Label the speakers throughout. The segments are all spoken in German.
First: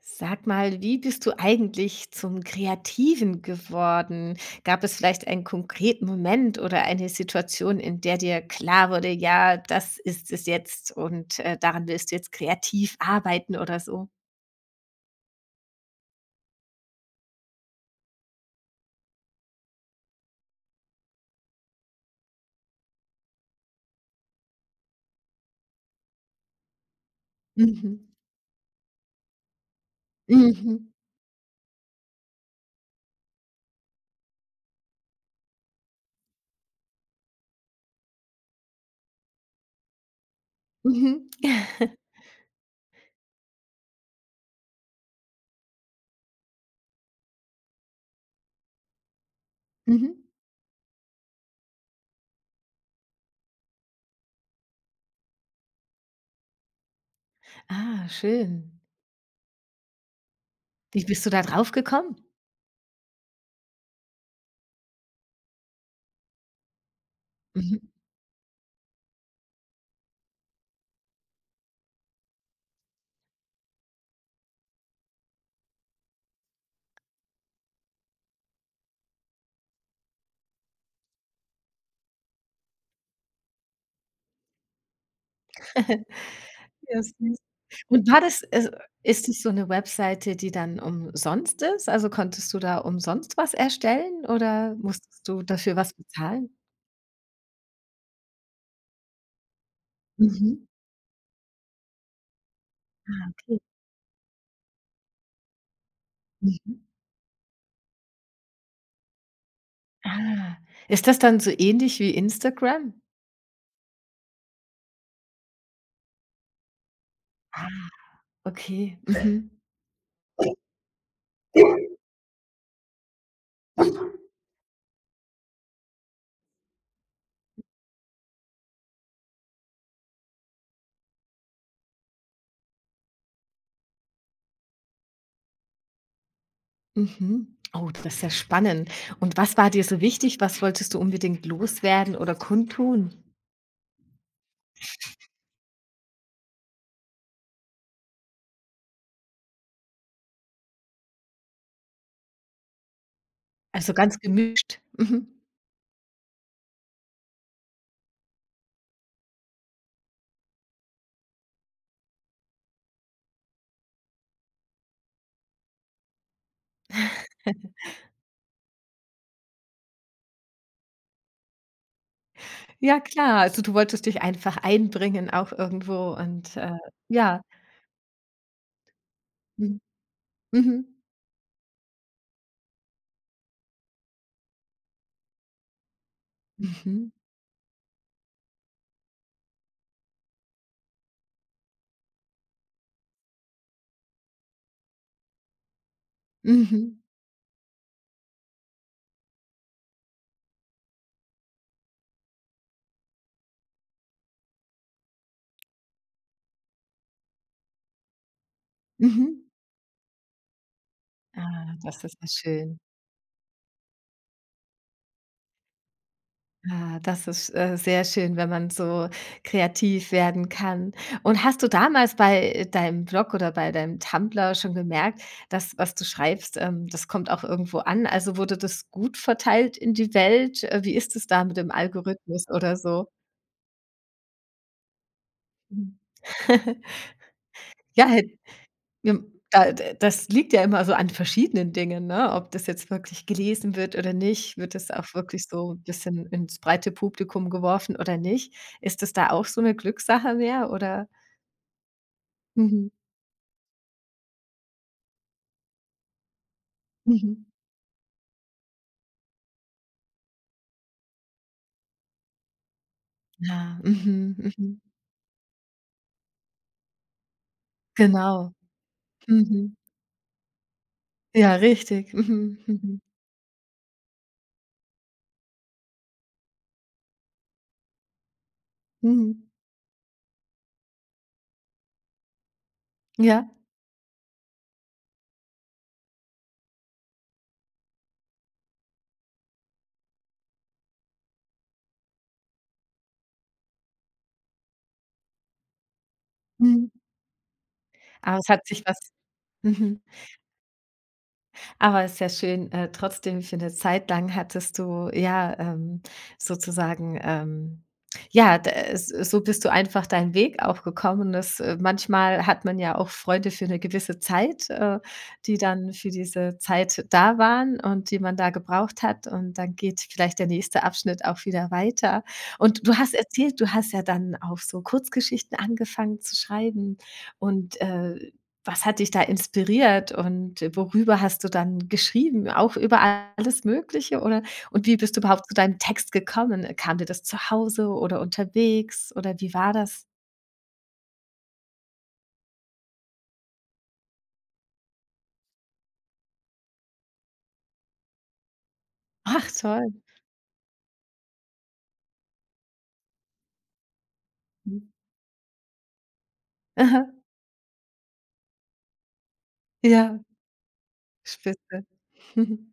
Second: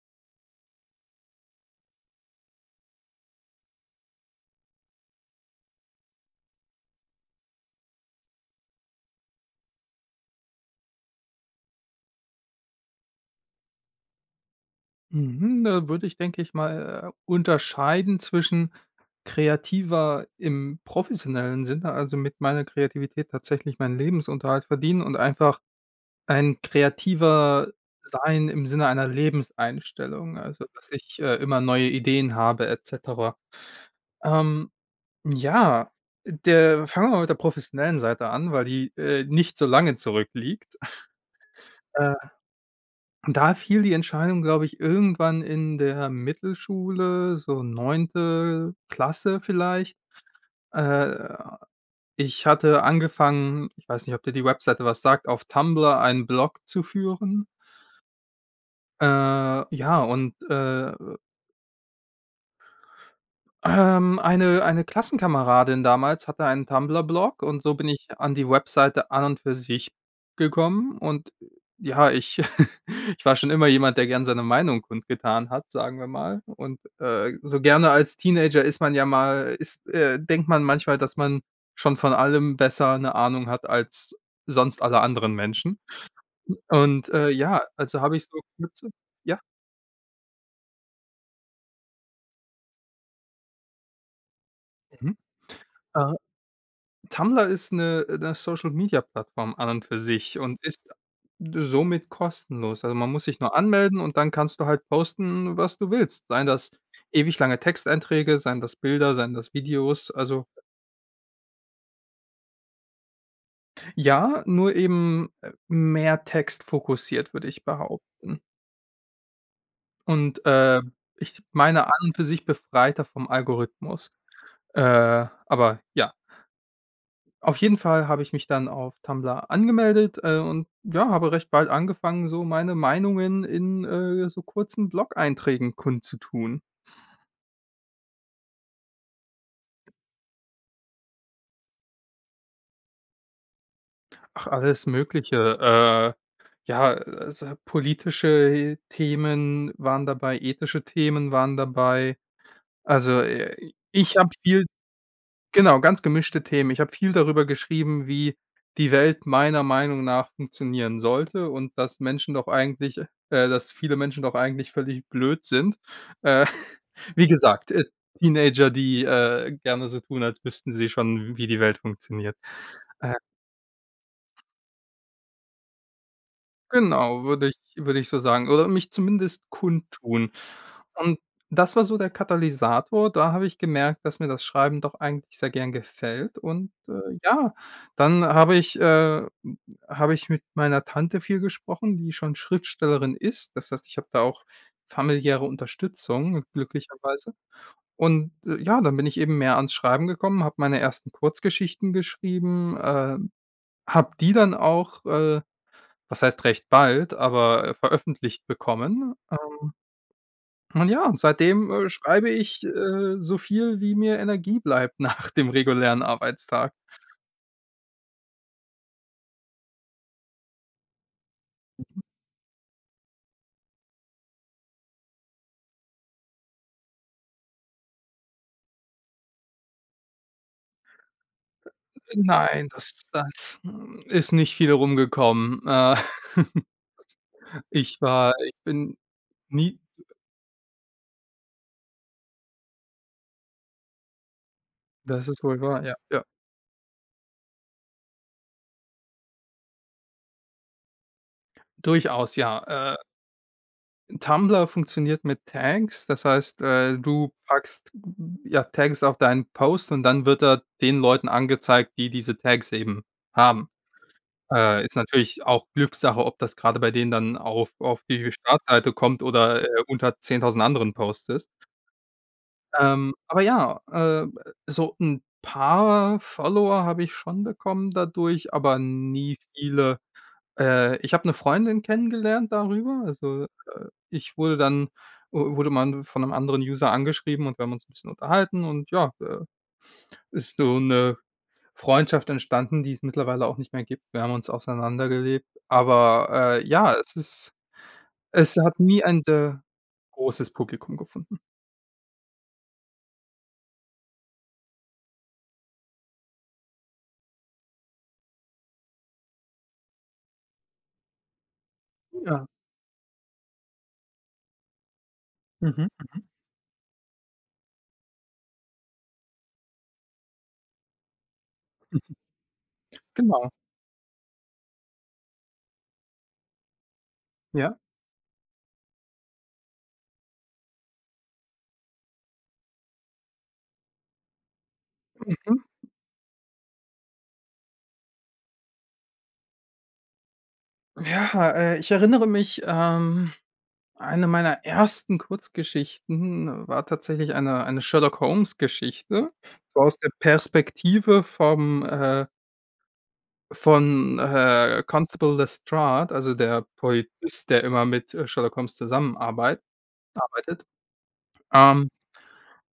Speaker 1: Sag mal, wie bist du eigentlich zum Kreativen geworden? Gab es vielleicht einen konkreten Moment oder eine Situation, in der dir klar wurde, ja, das ist es jetzt und daran willst du jetzt kreativ arbeiten oder so?
Speaker 2: Mhm, da würde ich, denke ich mal, unterscheiden zwischen kreativer im professionellen Sinne, also mit meiner Kreativität tatsächlich meinen Lebensunterhalt verdienen und einfach ein kreativer
Speaker 1: Mhm.
Speaker 2: sein im Sinne einer Lebenseinstellung, also
Speaker 1: Mhm.
Speaker 2: dass ich immer neue Ideen habe et cetera. Ähm, ja, der fangen wir mal mit der professionellen Seite an, weil die, nicht so lange zurückliegt.
Speaker 1: Mhm.
Speaker 2: Und da fiel die Entscheidung, glaube ich, irgendwann in der Mittelschule, so neunte Klasse vielleicht.
Speaker 1: Mhm.
Speaker 2: Äh, Ich hatte angefangen, ich weiß nicht, ob dir die Webseite was sagt, auf Tumblr einen Blog zu führen.
Speaker 1: Ah, schön.
Speaker 2: Äh, ja, und, äh
Speaker 1: Wie bist du da drauf gekommen?
Speaker 2: Eine Klassenkameradin damals hatte einen Tumblr-Blog und so
Speaker 1: Mhm.
Speaker 2: bin ich an die Webseite an und für sich gekommen. Und ja, ich ich war schon immer jemand, der gern seine Meinung kundgetan hat, sagen wir mal. Und, so gerne als Teenager ist man ja mal ist denkt man manchmal, dass man schon von allem besser eine Ahnung hat als sonst alle anderen Menschen.
Speaker 1: Ja,
Speaker 2: Und,
Speaker 1: süß.
Speaker 2: ja, also
Speaker 1: Und
Speaker 2: habe
Speaker 1: war
Speaker 2: ich so
Speaker 1: das also, ist
Speaker 2: ja?
Speaker 1: es so 'ne Webseite, die dann umsonst ist? Also, konntest du da umsonst was erstellen oder
Speaker 2: Mhm.
Speaker 1: musstest du dafür was bezahlen?
Speaker 2: Tumblr ist eine 'ne Social-Media-Plattform an und für sich und
Speaker 1: Mhm.
Speaker 2: ist somit kostenlos. Also, man
Speaker 1: Ah,
Speaker 2: muss sich nur
Speaker 1: okay.
Speaker 2: anmelden und dann kannst du halt posten, was du willst. Seien das
Speaker 1: Mhm.
Speaker 2: ewig lange Texteinträge, seien das Bilder, seien das Videos. Also,
Speaker 1: Ah. Ist das dann so ähnlich wie Instagram?
Speaker 2: ja, nur eben, mehr Text fokussiert würde ich
Speaker 1: Ah,
Speaker 2: behaupten.
Speaker 1: okay. Mhm.
Speaker 2: Und, ich meine an und für sich befreiter vom Algorithmus. Aber ja. Auf jeden Fall habe ich mich dann auf Tumblr angemeldet, und ja, habe recht bald angefangen, so meine Meinungen in, so kurzen Blog-Einträgen kundzutun.
Speaker 1: Mhm. Oh, das ist ja spannend. Und was war dir so wichtig? Was wolltest du unbedingt loswerden oder kundtun?
Speaker 2: Ach, alles Mögliche. Ja, also politische Themen waren dabei, ethische Themen waren dabei. Also,
Speaker 1: Also,
Speaker 2: ich
Speaker 1: ganz
Speaker 2: habe viel.
Speaker 1: gemischt. Mhm.
Speaker 2: Genau, ganz gemischte Themen. Ich habe viel darüber geschrieben, wie die Welt meiner Meinung nach funktionieren sollte und dass Menschen doch eigentlich dass viele Menschen doch eigentlich völlig blöd sind. Äh, Wie gesagt, Teenager, die, gerne so tun, als wüssten sie schon, wie die Welt funktioniert.
Speaker 1: Ja
Speaker 2: Äh
Speaker 1: klar, also du wolltest dich einfach einbringen auch irgendwo und,
Speaker 2: Genau,
Speaker 1: ja.
Speaker 2: würde ich so sagen oder mich zumindest
Speaker 1: Mhm.
Speaker 2: kundtun.
Speaker 1: Mhm.
Speaker 2: Und das war so der Katalysator. Da habe ich gemerkt, dass mir das Schreiben doch eigentlich sehr gern gefällt und,
Speaker 1: Mhm.
Speaker 2: ja, dann habe ich mit meiner Tante viel gesprochen, die schon Schriftstellerin ist. Das heißt, ich habe da auch familiäre Unterstützung
Speaker 1: Mhm.
Speaker 2: glücklicherweise. Und, ja, dann bin ich eben mehr ans Schreiben gekommen, habe meine ersten Kurzgeschichten geschrieben, habe die dann auch, was heißt recht bald, aber veröffentlicht bekommen.
Speaker 1: Mhm.
Speaker 2: Und ja, und seitdem,
Speaker 1: Ah, das ist ja
Speaker 2: schreibe ich,
Speaker 1: schön.
Speaker 2: so viel, wie mir Energie bleibt nach dem regulären Arbeitstag.
Speaker 1: Ah, das ist, sehr schön, wenn man so kreativ werden kann. Und hast du damals bei deinem Blog oder bei deinem Tumblr schon gemerkt, dass was du schreibst, das kommt auch irgendwo an? Also wurde das gut verteilt in die Welt? Wie ist es da mit dem Algorithmus
Speaker 2: Nein,
Speaker 1: oder
Speaker 2: das
Speaker 1: so?
Speaker 2: das, hm, ist nicht viel rumgekommen.
Speaker 1: Mhm.
Speaker 2: Ich
Speaker 1: Ja,
Speaker 2: war ich bin
Speaker 1: Ja, da
Speaker 2: nie
Speaker 1: d das liegt ja immer so an verschiedenen Dingen, ne? Ob das jetzt wirklich gelesen wird oder nicht, wird das auch
Speaker 2: Das ist
Speaker 1: wirklich
Speaker 2: wohl
Speaker 1: so 'n
Speaker 2: wahr, ja, ja.
Speaker 1: bisschen ins breite Publikum geworfen oder nicht? Ist das da auch so eine Glückssache mehr oder?
Speaker 2: Durchaus, ja.
Speaker 1: Mhm,
Speaker 2: Tumblr funktioniert mit Tags, das heißt, du
Speaker 1: mhm.
Speaker 2: packst, ja, Tags auf deinen Post und dann wird er den Leuten angezeigt, die diese Tags eben haben.
Speaker 1: Ja, mhm, mhm.
Speaker 2: Ist natürlich auch Glückssache, ob das grade bei denen dann auf die
Speaker 1: Genau.
Speaker 2: Startseite kommt oder,
Speaker 1: Mhm.
Speaker 2: unter 10.000 anderen Posts ist.
Speaker 1: Ja, richtig. Mhm, mhm, mhm.
Speaker 2: Aber ja, so 'n paar Follower habe ich schon bekommen dadurch, aber nie
Speaker 1: Mhm.
Speaker 2: viele. Ich habe 'ne Freundin kennengelernt darüber. Also,
Speaker 1: Ja,
Speaker 2: ich wurde dann wu wurde mal von 'nem anderen User angeschrieben und wir haben uns 'n bisschen unterhalten und ja, ist so 'ne Freundschaft entstanden, die es mittlerweile auch nicht mehr gibt. Wir haben uns auseinandergelebt, aber,
Speaker 1: mhm.
Speaker 2: ja,
Speaker 1: Aber es
Speaker 2: es
Speaker 1: hat
Speaker 2: hat
Speaker 1: sich was
Speaker 2: nie ein sehr
Speaker 1: mhm.
Speaker 2: großes Publikum gefunden.
Speaker 1: Aber es ist ja schön, trotzdem für eine Zeit lang hattest du ja, sozusagen, ja, d so bist du einfach deinen Weg auch gekommen. Das
Speaker 2: Ja,
Speaker 1: manchmal hat man ja auch Freunde für eine gewisse Zeit, die
Speaker 2: mhm.
Speaker 1: dann für diese Zeit da waren und die man da gebraucht hat und dann geht vielleicht der nächste Abschnitt auch wieder
Speaker 2: Mhm.
Speaker 1: weiter. Und du hast
Speaker 2: Genau,
Speaker 1: erzählt, du hast ja dann auch so Kurzgeschichten angefangen zu schreiben
Speaker 2: ja.
Speaker 1: und, was hat dich da inspiriert und worüber hast du dann geschrieben? Auch über alles Mögliche oder und wie bist du überhaupt zu
Speaker 2: Mhm.
Speaker 1: deinem Text gekommen? Kam dir das zu Hause oder unterwegs oder wie war das?
Speaker 2: Ja, ich erinnere mich, eine meiner ersten Kurzgeschichten war tatsächlich eine Sherlock-Holmes-Geschichte
Speaker 1: Ach toll.
Speaker 2: aus der Perspektive vom, äh von, äh,
Speaker 1: Mhm.
Speaker 2: Constable Lestrade, also der
Speaker 1: Aha.
Speaker 2: Polizist, der immer mit, Sherlock Holmes zusammenarbeitet.
Speaker 1: Ja,
Speaker 2: Gearbeitet.
Speaker 1: spitze.
Speaker 2: Ähm,
Speaker 1: Mhm.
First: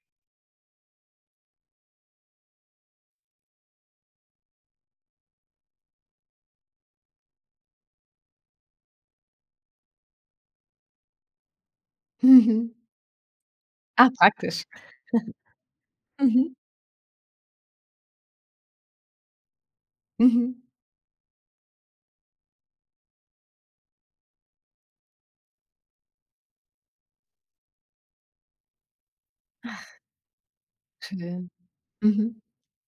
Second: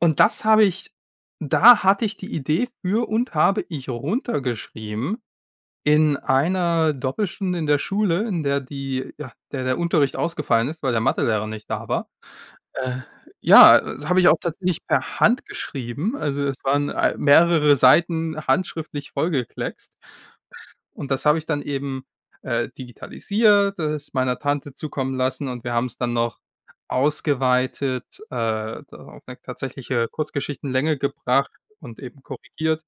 Speaker 2: und das habe ich, da hatte ich die Idee für und habe ich runtergeschrieben in einer Doppelstunde in der Schule, in der der Unterricht ausgefallen ist, weil der Mathelehrer nicht da war.
Speaker 1: Mhm.
Speaker 2: Äh, ja, das
Speaker 1: Ah,
Speaker 2: habe ich auch
Speaker 1: praktisch.
Speaker 2: tatsächlich per Hand geschrieben. Also,
Speaker 1: Mhm.
Speaker 2: es waren, mehrere Seiten handschriftlich vollgekleckst.
Speaker 1: Mhm.
Speaker 2: Und das habe ich dann eben, digitalisiert, es meiner Tante zukommen lassen und wir haben es dann noch ausgeweitet, da auf 'ne tatsächliche Kurzgeschichtenlänge gebracht
Speaker 1: Schön.
Speaker 2: und eben
Speaker 1: Mhm.
Speaker 2: korrigiert.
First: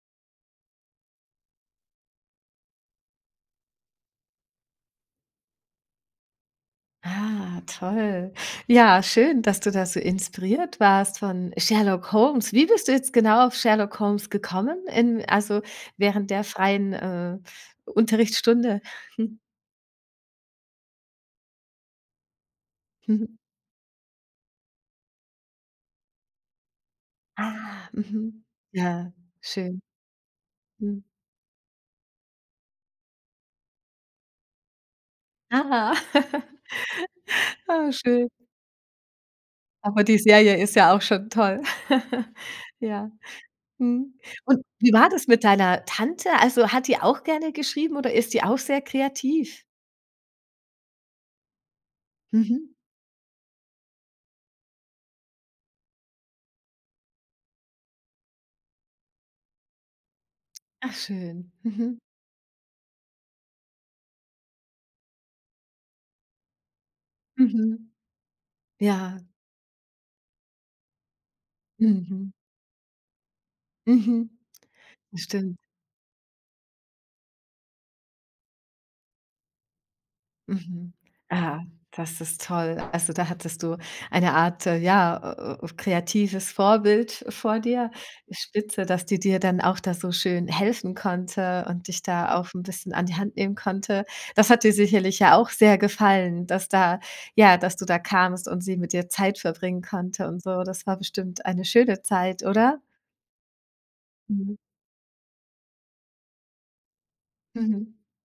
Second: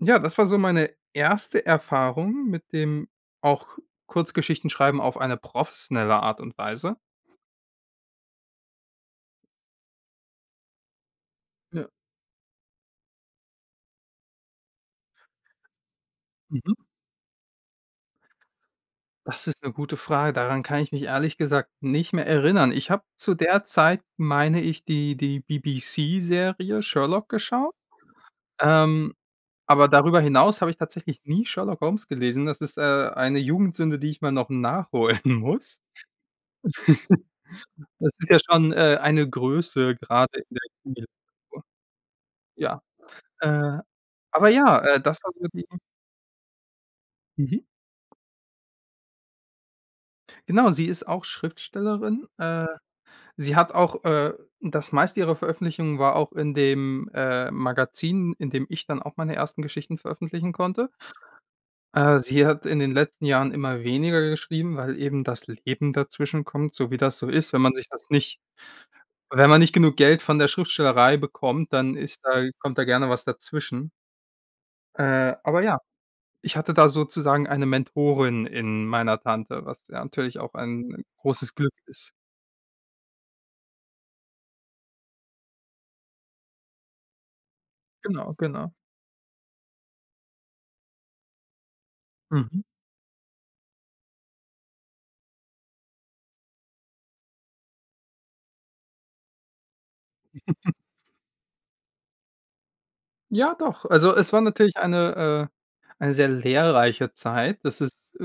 Speaker 2: Ja, das war so meine erste Erfahrung mit dem auch Kurzgeschichtenschreiben auf eine professionelle Art und Weise.
Speaker 1: Ah, toll. Ja, schön, dass du da so inspiriert warst von
Speaker 2: Ja.
Speaker 1: Sherlock Holmes. Wie bist du jetzt genau auf Sherlock Holmes gekommen? In, also während der
Speaker 2: Mhm.
Speaker 1: freien Unterrichtsstunde?
Speaker 2: Das ist eine gute Frage. Daran kann ich mich ehrlich gesagt nicht mehr erinnern. Ich habe
Speaker 1: Hm,
Speaker 2: zu
Speaker 1: mhm.
Speaker 2: der Zeit, meine ich, die BBC-Serie Sherlock geschaut.
Speaker 1: Ah, mhm. Ja,
Speaker 2: Ähm
Speaker 1: schön.
Speaker 2: Aber darüber hinaus habe ich
Speaker 1: Hm.
Speaker 2: tatsächlich nie Sherlock Holmes gelesen. Das ist, eine Jugendsünde, die ich mal noch nachholen muss.
Speaker 1: Ah, ah,
Speaker 2: Das
Speaker 1: schön.
Speaker 2: ist ja schon, eine Größe
Speaker 1: Aber die
Speaker 2: gerade in
Speaker 1: Serie
Speaker 2: der
Speaker 1: ist ja auch schon toll.
Speaker 2: Krimi-Literatur. Ja,
Speaker 1: Ja.
Speaker 2: äh,
Speaker 1: Mhm.
Speaker 2: aber
Speaker 1: Und
Speaker 2: ja,
Speaker 1: wie war
Speaker 2: das
Speaker 1: das
Speaker 2: war
Speaker 1: mit
Speaker 2: so die.
Speaker 1: deiner Tante? Also hat die auch gerne
Speaker 2: Mhm.
Speaker 1: geschrieben oder ist die auch sehr kreativ?
Speaker 2: Genau, sie ist auch Schriftstellerin.
Speaker 1: Mhm.
Speaker 2: Sie hat auch, äh Das meiste ihrer Veröffentlichungen war auch in dem, Magazin, in dem ich dann auch meine ersten Geschichten veröffentlichen konnte.
Speaker 1: Ach, schön. Mhm.
Speaker 2: Sie hat in den letzten Jahren immer weniger geschrieben, weil eben das Leben dazwischen kommt, so wie das so ist.
Speaker 1: Mhm. Ja.
Speaker 2: Wenn man nicht genug Geld von der Schriftstellerei bekommt, dann ist
Speaker 1: Mhm.
Speaker 2: da kommt da gerne was dazwischen.
Speaker 1: Mhm. Stimmt.
Speaker 2: Aber ja, ich hatte da sozusagen eine Mentorin in meiner Tante, was ja natürlich auch
Speaker 1: Mhm.
Speaker 2: ein großes
Speaker 1: Ah,
Speaker 2: Glück ist.
Speaker 1: das ist toll. Also, da hattest du eine Art, ja, kreatives Vorbild vor dir.
Speaker 2: Genau, genau.
Speaker 1: Spitze, dass die dir dann auch da so schön helfen konnte und dich da auch
Speaker 2: Mhm.
Speaker 1: ein bisschen an die Hand nehmen konnte. Das hat dir sicherlich ja auch sehr gefallen, dass da ja, dass du da kamst und sie mit dir Zeit verbringen konnte und so. Das war bestimmt eine schöne Zeit, oder?
Speaker 2: Ja, doch. Also, es war
Speaker 1: Mhm.
Speaker 2: natürlich eine sehr lehrreiche Zeit. Das
Speaker 1: Mhm.
Speaker 2: ist, äh,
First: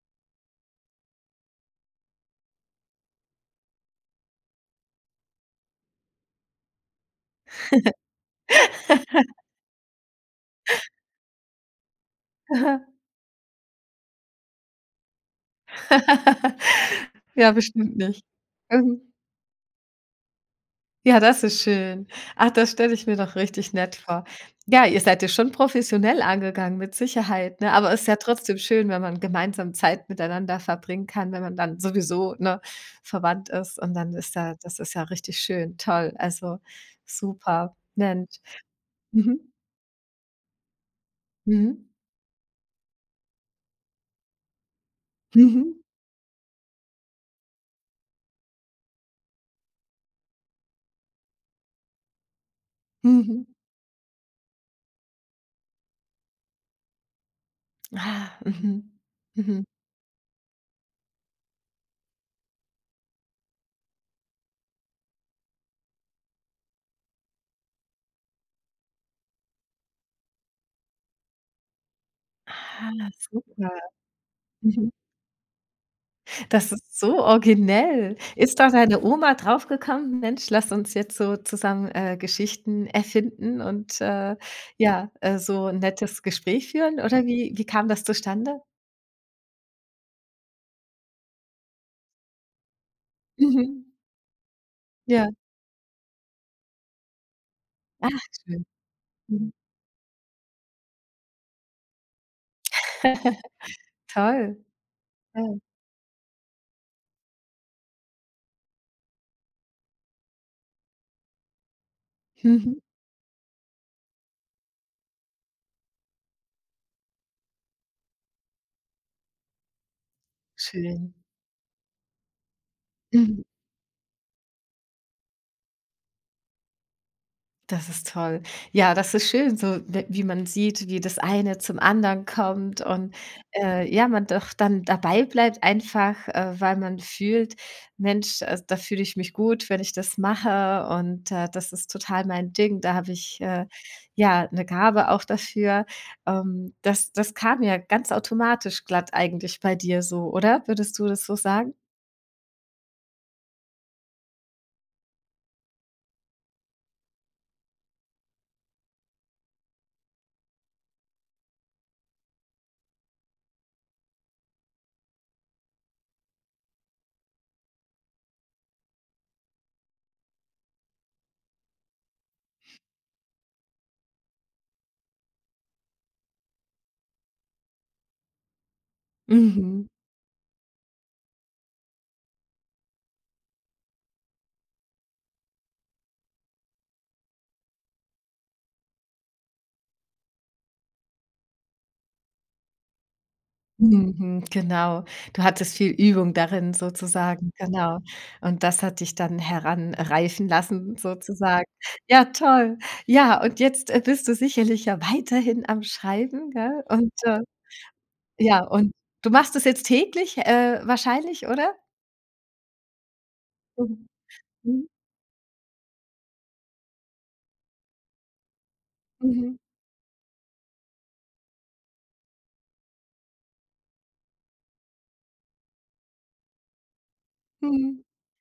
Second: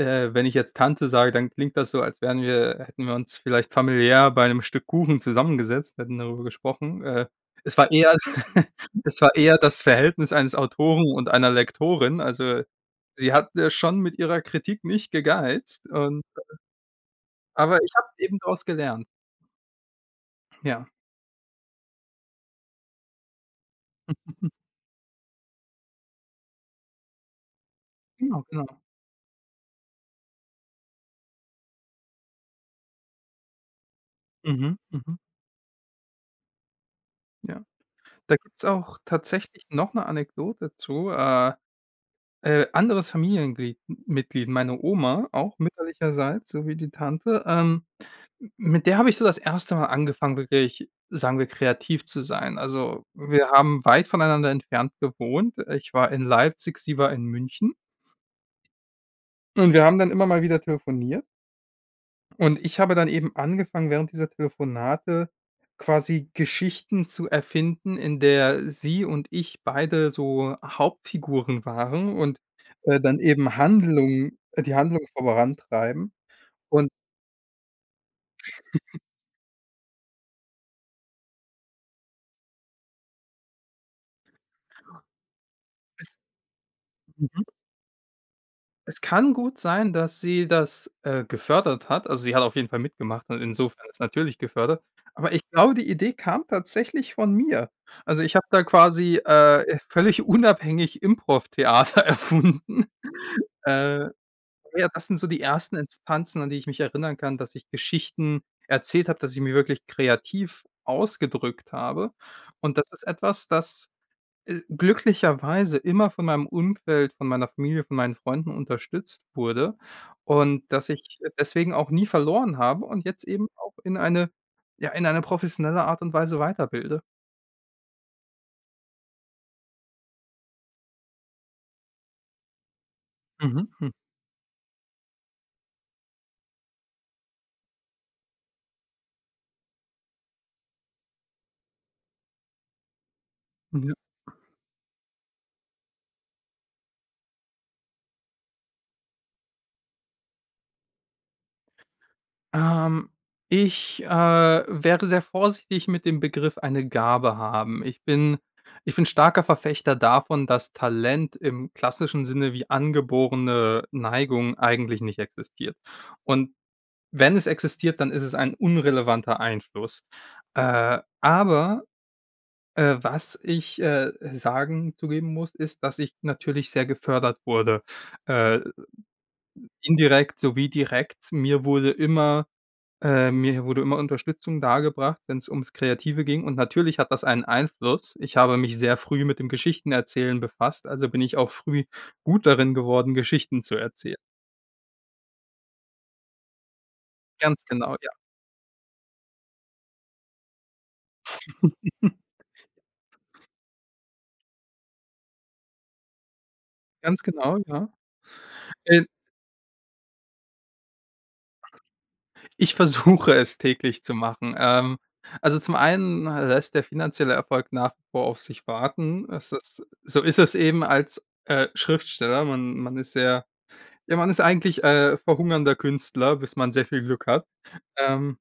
Speaker 2: Äh, wenn ich jetzt Tante sage, dann klingt das so, als wären wir hätten wir uns vielleicht familiär bei einem Stück Kuchen zusammengesetzt, hätten darüber gesprochen. Es war eher es war eher das Verhältnis eines Autoren und einer Lektorin. Also, sie hat, schon mit ihrer Kritik nicht gegeizt und
Speaker 1: Ja,
Speaker 2: aber ich
Speaker 1: bestimmt
Speaker 2: habe
Speaker 1: nicht.
Speaker 2: eben daraus
Speaker 1: Mhm.
Speaker 2: gelernt. Ja.
Speaker 1: Ja, das ist schön. Ach, das stelle ich mir doch richtig nett vor.
Speaker 2: Mhm.
Speaker 1: Ja, ihr seid ja schon professionell angegangen, mit Sicherheit, ne? Aber es ist ja
Speaker 2: Genau,
Speaker 1: trotzdem
Speaker 2: genau.
Speaker 1: schön, wenn man gemeinsam Zeit miteinander verbringen kann, wenn man dann sowieso, ne, verwandt ist und dann ist ja
Speaker 2: Mhm,
Speaker 1: das ist ja
Speaker 2: mhm,
Speaker 1: richtig schön, toll. Also,
Speaker 2: ja.
Speaker 1: super,
Speaker 2: Da
Speaker 1: Mensch.
Speaker 2: gibt's auch
Speaker 1: Mhm.
Speaker 2: tatsächlich noch eine Anekdote zu.
Speaker 1: Mhm.
Speaker 2: Anderes Familienglied Mitglied, meine Oma, auch
Speaker 1: Mhm.
Speaker 2: mütterlicherseits, so wie die Tante, mit der habe ich so das erste Mal angefangen, wirklich, sagen wir, kreativ zu sein. Also,
Speaker 1: Mhm.
Speaker 2: wir haben weit voneinander entfernt gewohnt. Ich war in Leipzig, sie war in München
Speaker 1: Ah, mhm. Mhm.
Speaker 2: und wir haben dann immer mal wieder telefoniert. Und ich habe dann eben angefangen, während dieser Telefonate quasi Geschichten zu erfinden, in der sie und ich beide so Hauptfiguren waren und,
Speaker 1: Ah,
Speaker 2: dann eben
Speaker 1: super.
Speaker 2: Handlungen die
Speaker 1: Mhm.
Speaker 2: Handlung vorantreiben.
Speaker 1: Das
Speaker 2: Und
Speaker 1: ist so originell. Ist da deine Oma draufgekommen: „Mensch, lass uns jetzt so zusammen, Geschichten erfinden und, ja, so 'n
Speaker 2: es
Speaker 1: nettes Gespräch führen“, oder
Speaker 2: mhm.
Speaker 1: wie kam das zustande?
Speaker 2: Es kann gut sein, dass sie das, gefördert hat. Also, sie hat auf jeden Fall mitgemacht und insofern
Speaker 1: Mhm.
Speaker 2: ist natürlich gefördert. Aber
Speaker 1: Ja.
Speaker 2: ich glaube, die Idee kam tatsächlich von mir.
Speaker 1: Ach
Speaker 2: Also, ich habe da
Speaker 1: schön.
Speaker 2: quasi,
Speaker 1: Mhm.
Speaker 2: völlig unabhängig Improvtheater erfunden. Äh,
Speaker 1: Toll.
Speaker 2: ja, das sind so die
Speaker 1: Ja.
Speaker 2: ersten Instanzen, an die ich mich erinnern kann, dass ich Geschichten erzählt habe, dass ich mich wirklich kreativ ausgedrückt habe. Und
Speaker 1: Mhm.
Speaker 2: das ist etwas, das, glücklicherweise immer von meinem Umfeld, von meiner Familie, von meinen Freunden unterstützt wurde und dass
Speaker 1: Schön.
Speaker 2: ich deswegen auch nie verloren habe und jetzt
Speaker 1: Mhm.
Speaker 2: eben auch in eine professionelle Art und Weise weiterbilde.
Speaker 1: Das ist toll. Ja, das ist schön, so w wie man sieht, wie das eine zum anderen kommt und,
Speaker 2: Mhm,
Speaker 1: ja, man doch dann dabei bleibt einfach, weil man fühlt: „Mensch, also, da fühle ich mich gut, wenn ich das mache und, das ist total mein Ding. Da habe ich,
Speaker 2: hm.
Speaker 1: ja, eine Gabe auch dafür.“ das kam ja ganz automatisch glatt eigentlich bei dir so, oder? Würdest du das so sagen?
Speaker 2: Ähm, Ich, wäre sehr vorsichtig mit dem Begriff „eine Gabe haben". Ich bin starker Verfechter davon, dass Talent im klassischen Sinne wie angeborene Neigung eigentlich nicht existiert. Und wenn es existiert, dann ist es ein unrelevanter Einfluss. Aber, was ich, sagen zugeben muss, ist, dass ich natürlich sehr gefördert wurde, äh,
Speaker 1: Mhm.
Speaker 2: indirekt sowie direkt. Mir wurde immer Unterstützung dargebracht, wenn es ums Kreative ging und natürlich hat das einen Einfluss. Ich habe mich sehr früh mit dem Geschichtenerzählen befasst, also bin ich auch früh gut darin geworden, Geschichten zu erzählen.
Speaker 1: Mhm, genau. Du hattest viel Übung darin sozusagen,
Speaker 2: Ganz genau,
Speaker 1: genau.
Speaker 2: ja.
Speaker 1: Und das hat dich dann heranreifen lassen sozusagen. Ja, toll. Ja, und jetzt, bist du sicherlich ja weiterhin am Schreiben, gell? Und,
Speaker 2: Ganz genau, ja.
Speaker 1: ja, und
Speaker 2: Äh,
Speaker 1: du machst es jetzt täglich, wahrscheinlich, oder?
Speaker 2: Ich versuche es
Speaker 1: Mhm.
Speaker 2: täglich zu machen.
Speaker 1: Mhm.
Speaker 2: Also, zum einen lässt der finanzielle Erfolg nach wie vor auf sich warten. Es
Speaker 1: Mhm.
Speaker 2: ist so ist es eben als, Schriftsteller. Man ist sehr ja, man ist eigentlich, verhungernder Künstler, bis man sehr viel Glück hat.
Speaker 1: Mhm.
Speaker 2: Ähm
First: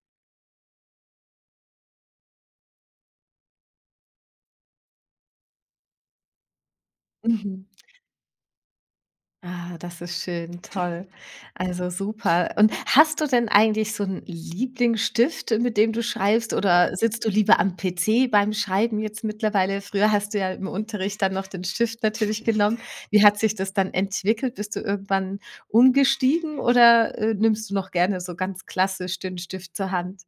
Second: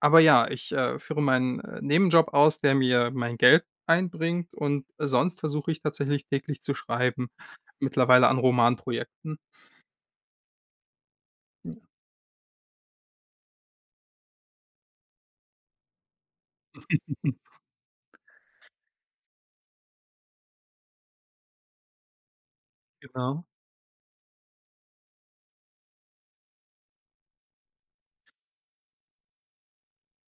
Speaker 2: Aber ja, ich, führe meinen, Nebenjob aus, der mir mein Geld einbringt und sonst versuche ich tatsächlich täglich zu schreiben,
Speaker 1: Mhm.
Speaker 2: mittlerweile an Romanprojekten.
Speaker 1: Ah, das ist schön, toll. Also super. Und hast du denn eigentlich so 'n Lieblingsstift, mit dem du schreibst, oder sitzt du lieber am PC beim Schreiben jetzt mittlerweile? Früher hast du ja im Unterricht dann noch den Stift natürlich genommen.
Speaker 2: Ja,
Speaker 1: Wie hat
Speaker 2: genau.
Speaker 1: sich das dann entwickelt? Bist du irgendwann umgestiegen oder, nimmst du noch gerne so ganz klassisch den Stift zur Hand?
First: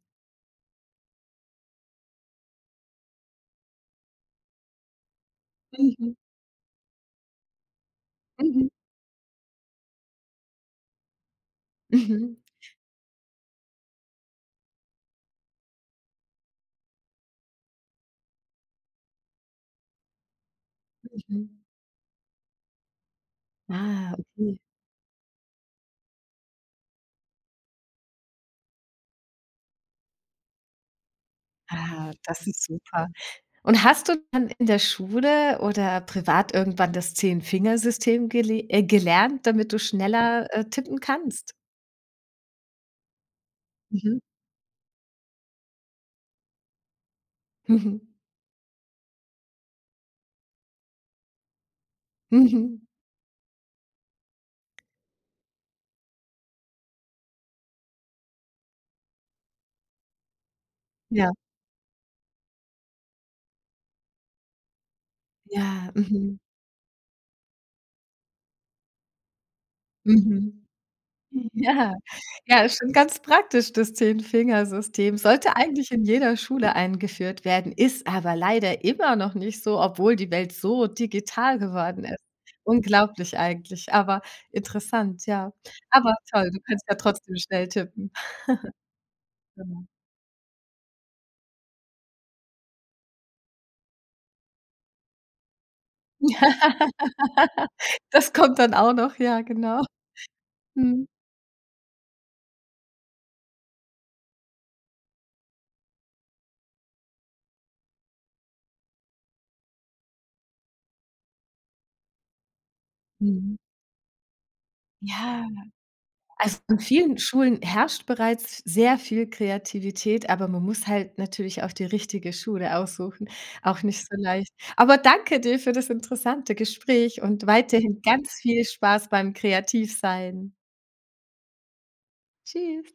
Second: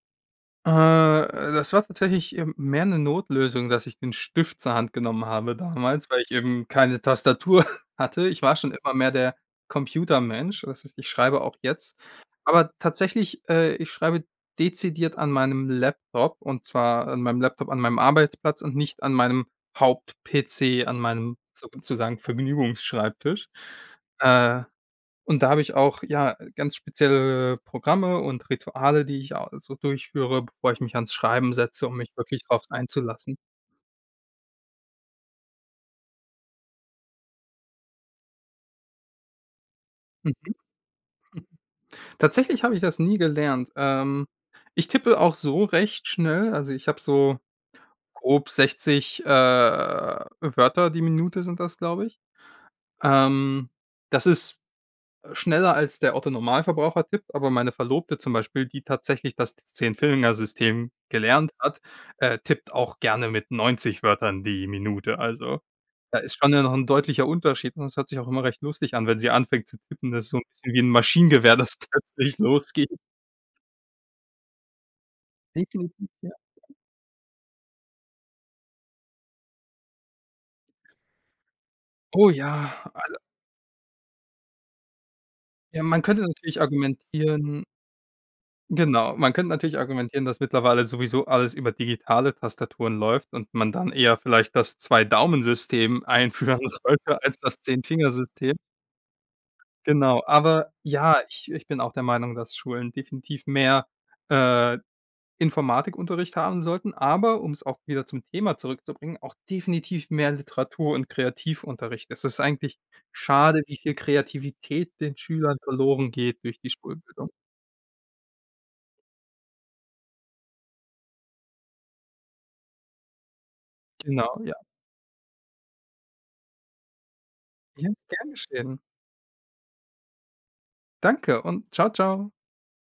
Speaker 2: Das war tatsächlich, mehr 'ne Notlösung, dass ich den Stift zur Hand genommen habe damals,
Speaker 1: Mhm,
Speaker 2: weil ich eben keine Tastatur hatte. Ich war
Speaker 1: mhm.
Speaker 2: schon immer mehr der Computermensch. Das heißt, ich schreibe auch jetzt.
Speaker 1: Mhm,
Speaker 2: Aber tatsächlich, ich schreibe dezidiert an meinem Laptop und zwar an meinem Laptop an meinem Arbeitsplatz und nicht an meinem Haupt-PC, an meinem
Speaker 1: mhm.
Speaker 2: sozusagen Vergnügungsschreibtisch.
Speaker 1: Ah, okay.
Speaker 2: Äh und da habe ich auch, ja, ganz spezielle Programme und Rituale, die ich a so durchführe, bevor ich mich ans Schreiben setze, um mich
Speaker 1: Ah,
Speaker 2: wirklich
Speaker 1: das
Speaker 2: drauf
Speaker 1: ist super.
Speaker 2: einzulassen.
Speaker 1: Und hast du dann in der Schule oder privat irgendwann das Zehn-Fingersystem gelernt, damit du schneller,
Speaker 2: Hm,
Speaker 1: tippen kannst?
Speaker 2: Tatsächlich habe ich das nie gelernt.
Speaker 1: Mhm.
Speaker 2: Ich tippe auch so recht schnell. Also, ich habe so
Speaker 1: Mhm.
Speaker 2: grob 60, Wörter die Minute sind das, glaube ich.
Speaker 1: Mhm.
Speaker 2: Ähm, Das ist schneller als der Otto Normalverbraucher tippt, aber meine Verlobte zum Beispiel, die tatsächlich das zehn System
Speaker 1: Ja.
Speaker 2: gelernt hat, tippt auch gerne mit 90 Wörtern die Minute. Also,
Speaker 1: Ja.
Speaker 2: da ist
Speaker 1: Mhm.
Speaker 2: schon ja noch ein deutlicher Unterschied und das hört sich auch immer recht lustig an, wenn sie anfängt zu tippen. Das ist so ein
Speaker 1: Mhm.
Speaker 2: bisschen wie ein Maschinengewehr, das
Speaker 1: Ja.
Speaker 2: plötzlich
Speaker 1: Ja, ist
Speaker 2: losgeht.
Speaker 1: schon ganz praktisch, das Zehn-Fingersystem. Sollte eigentlich in
Speaker 2: Definitiv, ja.
Speaker 1: jeder Schule eingeführt werden, ist aber leider immer noch nicht so, obwohl die Welt so digital geworden ist.
Speaker 2: Oh ja, also,
Speaker 1: Unglaublich eigentlich, aber interessant, ja.
Speaker 2: ja, man
Speaker 1: Aber
Speaker 2: könnte
Speaker 1: toll, du
Speaker 2: natürlich
Speaker 1: kannst ja trotzdem
Speaker 2: argumentieren
Speaker 1: schnell tippen.
Speaker 2: Genau. Man könnte natürlich argumentieren, dass mittlerweile sowieso alles über digitale Tastaturen läuft und man dann eher vielleicht das Zwei-Daumen-System einführen sollte als das zehn
Speaker 1: Das
Speaker 2: Finger-System.
Speaker 1: kommt dann auch noch, ja, genau.
Speaker 2: Genau, aber
Speaker 1: Mhm.
Speaker 2: ja, ich bin auch der Meinung, dass Schulen definitiv mehr, äh, Informatikunterricht haben sollten, aber um es auch wieder zum Thema zurückzubringen, auch definitiv mehr Literatur und Kreativunterricht. Es ist eigentlich
Speaker 1: Mhm.
Speaker 2: schade, wie viel Kreativität den
Speaker 1: Ja,
Speaker 2: Schülern verloren geht
Speaker 1: also
Speaker 2: durch die
Speaker 1: an vielen
Speaker 2: Schulbildung.
Speaker 1: Schulen herrscht bereits sehr viel Kreativität, aber man muss halt natürlich auch die richtige Schule aussuchen. Auch nicht so
Speaker 2: Genau,
Speaker 1: leicht.
Speaker 2: ja.
Speaker 1: Aber danke dir für das interessante Gespräch und
Speaker 2: Ja,
Speaker 1: weiterhin
Speaker 2: gern
Speaker 1: ganz viel
Speaker 2: geschehen.
Speaker 1: Spaß beim Kreativsein.
Speaker 2: Danke und ciao, ciao.
Speaker 1: Tschüss.